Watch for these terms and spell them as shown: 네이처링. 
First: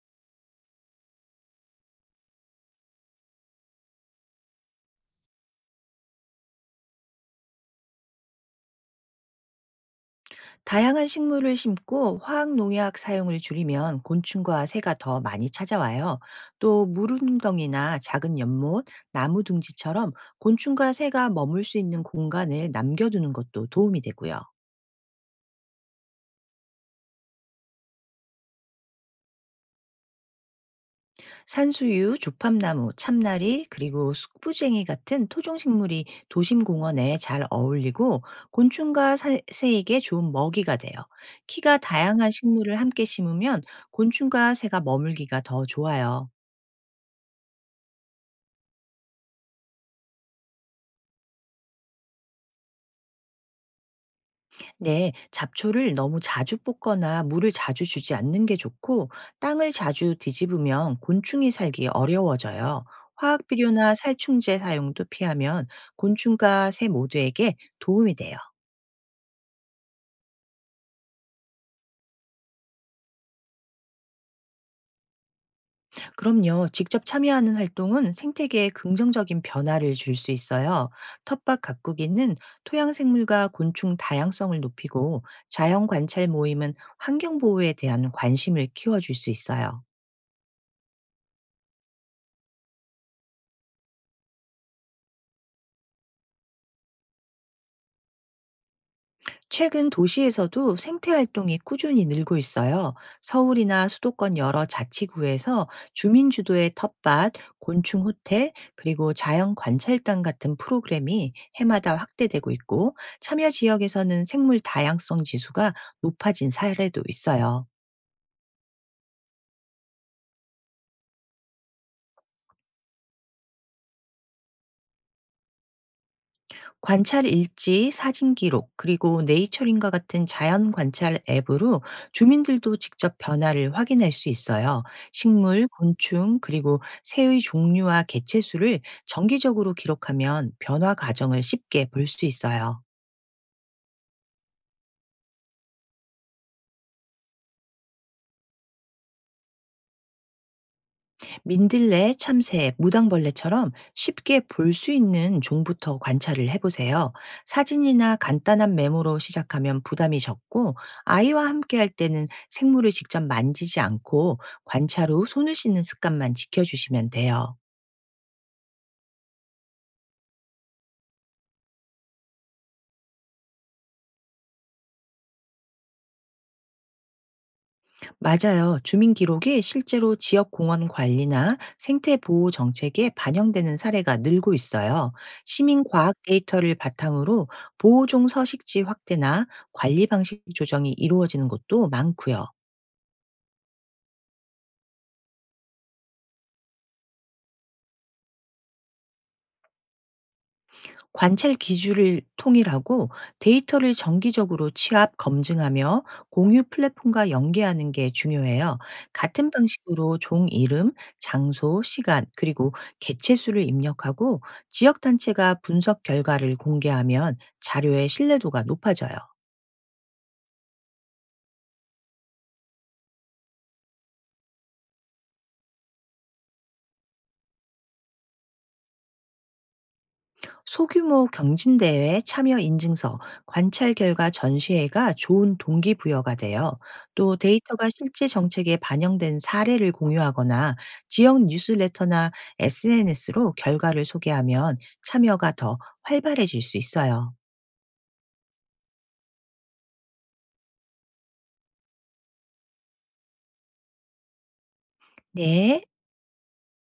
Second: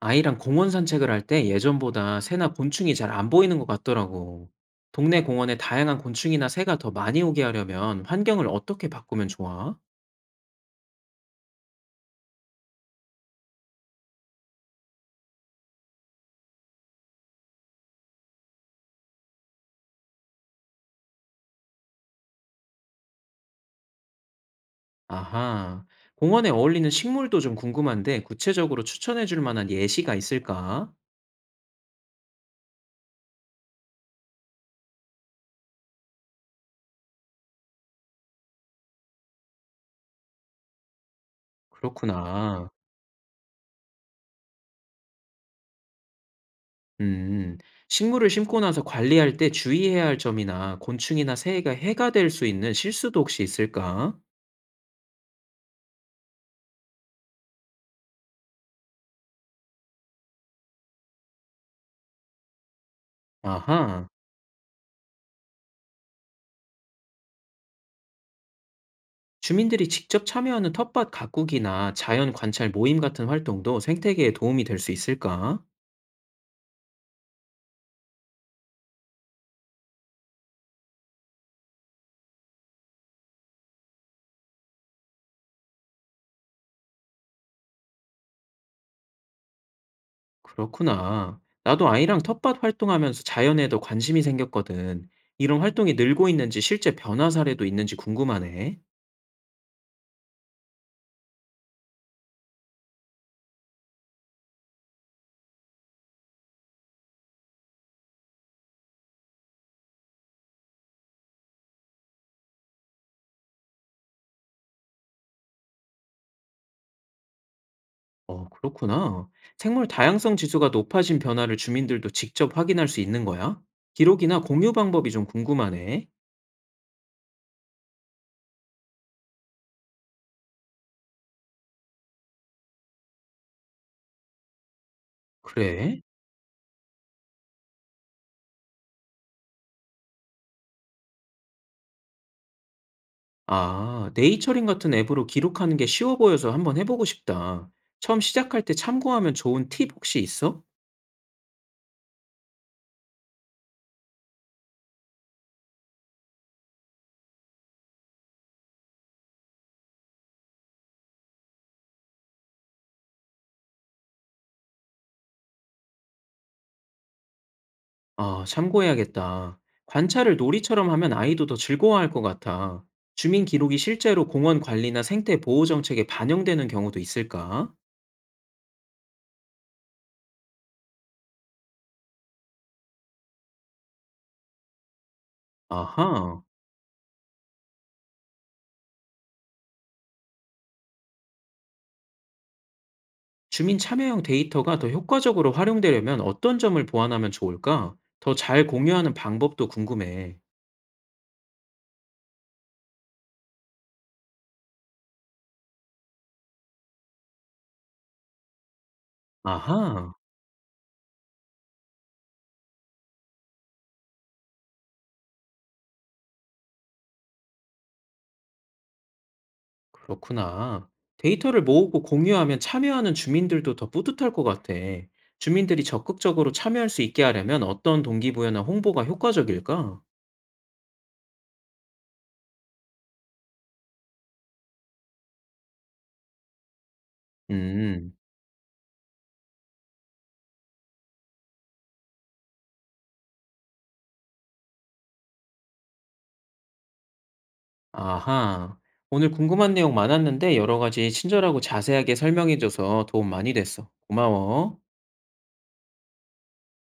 아이랑 공원 산책을 할 때 예전보다 새나 곤충이 잘 안 보이는 것 같더라고. 동네 공원에 다양한 곤충이나 새가 더 많이 오게 하려면 환경을 어떻게 바꾸면 좋아? 다양한 식물을 심고 화학 농약 사용을 줄이면 곤충과 새가 더 많이 찾아와요. 또 물운덩이나 작은 연못, 나무 둥지처럼 곤충과 새가 머물 수 있는 공간을 남겨두는 것도 도움이 되고요. 아하, 공원에 어울리는 식물도 좀 궁금한데 구체적으로 추천해 줄 만한 예시가 있을까? 산수유, 조팝나무, 참나리, 그리고 숙부쟁이 같은 토종식물이 도심 공원에 잘 어울리고 곤충과 새에게 좋은 먹이가 돼요. 키가 다양한 그렇구나. 식물을 함께 심으면 곤충과 새가 머물기가 더 좋아요. 음, 식물을 심고 나서 관리할 때 주의해야 할 점이나 곤충이나 새가 해가 될 수 있는 실수도 혹시 있을까? 네, 잡초를 너무 자주 뽑거나 물을 자주 주지 않는 게 좋고, 땅을 자주 뒤집으면 곤충이 살기 어려워져요. 화학 비료나 아하. 살충제 사용도 피하면 곤충과 새 모두에게 도움이 돼요. 주민들이 직접 참여하는 텃밭 가꾸기나 자연 관찰 모임 같은 활동도 생태계에 도움이 될 수 있을까? 그럼요, 직접 참여하는 활동은 생태계에 긍정적인 변화를 줄 수 있어요. 텃밭 가꾸기는 토양 생물과 곤충 다양성을 높이고, 자연 관찰 모임은 환경 보호에 대한 관심을 키워줄 수 있어요. 그렇구나. 나도 아이랑 텃밭 활동하면서 자연에 더 관심이 생겼거든. 이런 활동이 늘고 있는지 실제 변화 사례도 있는지 궁금하네. 최근 도시에서도 생태 활동이 꾸준히 늘고 있어요. 서울이나 수도권 여러 자치구에서 주민 주도의 텃밭, 곤충 호태, 그리고 자연 관찰단 같은 프로그램이 해마다 확대되고 있고 참여 지역에서는 생물 다양성 지수가 높아진 사례도 있어요. 어, 그렇구나. 생물 다양성 지수가 높아진 변화를 주민들도 직접 확인할 수 있는 거야? 기록이나 공유 방법이 좀 궁금하네. 관찰 일지, 사진 기록, 그리고 네이처링과 같은 자연 관찰 앱으로 주민들도 직접 변화를 확인할 수 있어요. 식물, 그래? 곤충, 그리고 새의 종류와 개체 수를 정기적으로 기록하면 변화 과정을 쉽게 볼 수 있어요. 아, 네이처링 같은 앱으로 기록하는 게 쉬워 보여서 한번 해보고 싶다. 처음 시작할 때 참고하면 좋은 팁 혹시 있어? 민들레, 참새, 무당벌레처럼 쉽게 볼 수 있는 종부터 관찰을 해보세요. 사진이나 간단한 메모로 시작하면 부담이 적고 아이와 함께 할 때는 생물을 직접 만지지 않고 관찰 후 손을 씻는 습관만 지켜주시면 돼요. 아, 참고해야겠다. 관찰을 놀이처럼 하면 아이도 더 즐거워할 것 같아. 주민 기록이 실제로 공원 관리나 생태 보호 정책에 반영되는 경우도 있을까? 맞아요. 주민 기록이 실제로 지역 공원 관리나 생태 보호 정책에 반영되는 사례가 늘고 있어요. 시민 과학 아하, 데이터를 바탕으로 보호종 서식지 확대나 관리 방식 조정이 이루어지는 곳도 많고요. 주민 참여형 데이터가 더 효과적으로 활용되려면 어떤 점을 보완하면 좋을까? 더 잘 공유하는 방법도 궁금해. 관찰 기준을 통일하고 데이터를 정기적으로 취합 검증하며 공유 플랫폼과 연계하는 게 중요해요. 같은 아하. 방식으로 종 이름, 장소, 시간, 그리고 개체 수를 입력하고 지역 단체가 분석 결과를 공개하면 자료의 신뢰도가 높아져요. 그렇구나. 데이터를 모으고 공유하면 참여하는 주민들도 더 뿌듯할 것 같아. 주민들이 적극적으로 참여할 수 있게 하려면 어떤 동기부여나 홍보가 효과적일까? 소규모 경진대회 참여 인증서, 관찰 결과 전시회가 좋은 동기부여가 돼요. 또 데이터가 음, 실제 정책에 반영된 사례를 공유하거나 지역 뉴스레터나 SNS로 결과를 소개하면 참여가 더 활발해질 수 있어요. 아하. 오늘 궁금한 내용 많았는데 여러 가지 친절하고 자세하게 설명해줘서 도움 많이 됐어. 고마워. 네.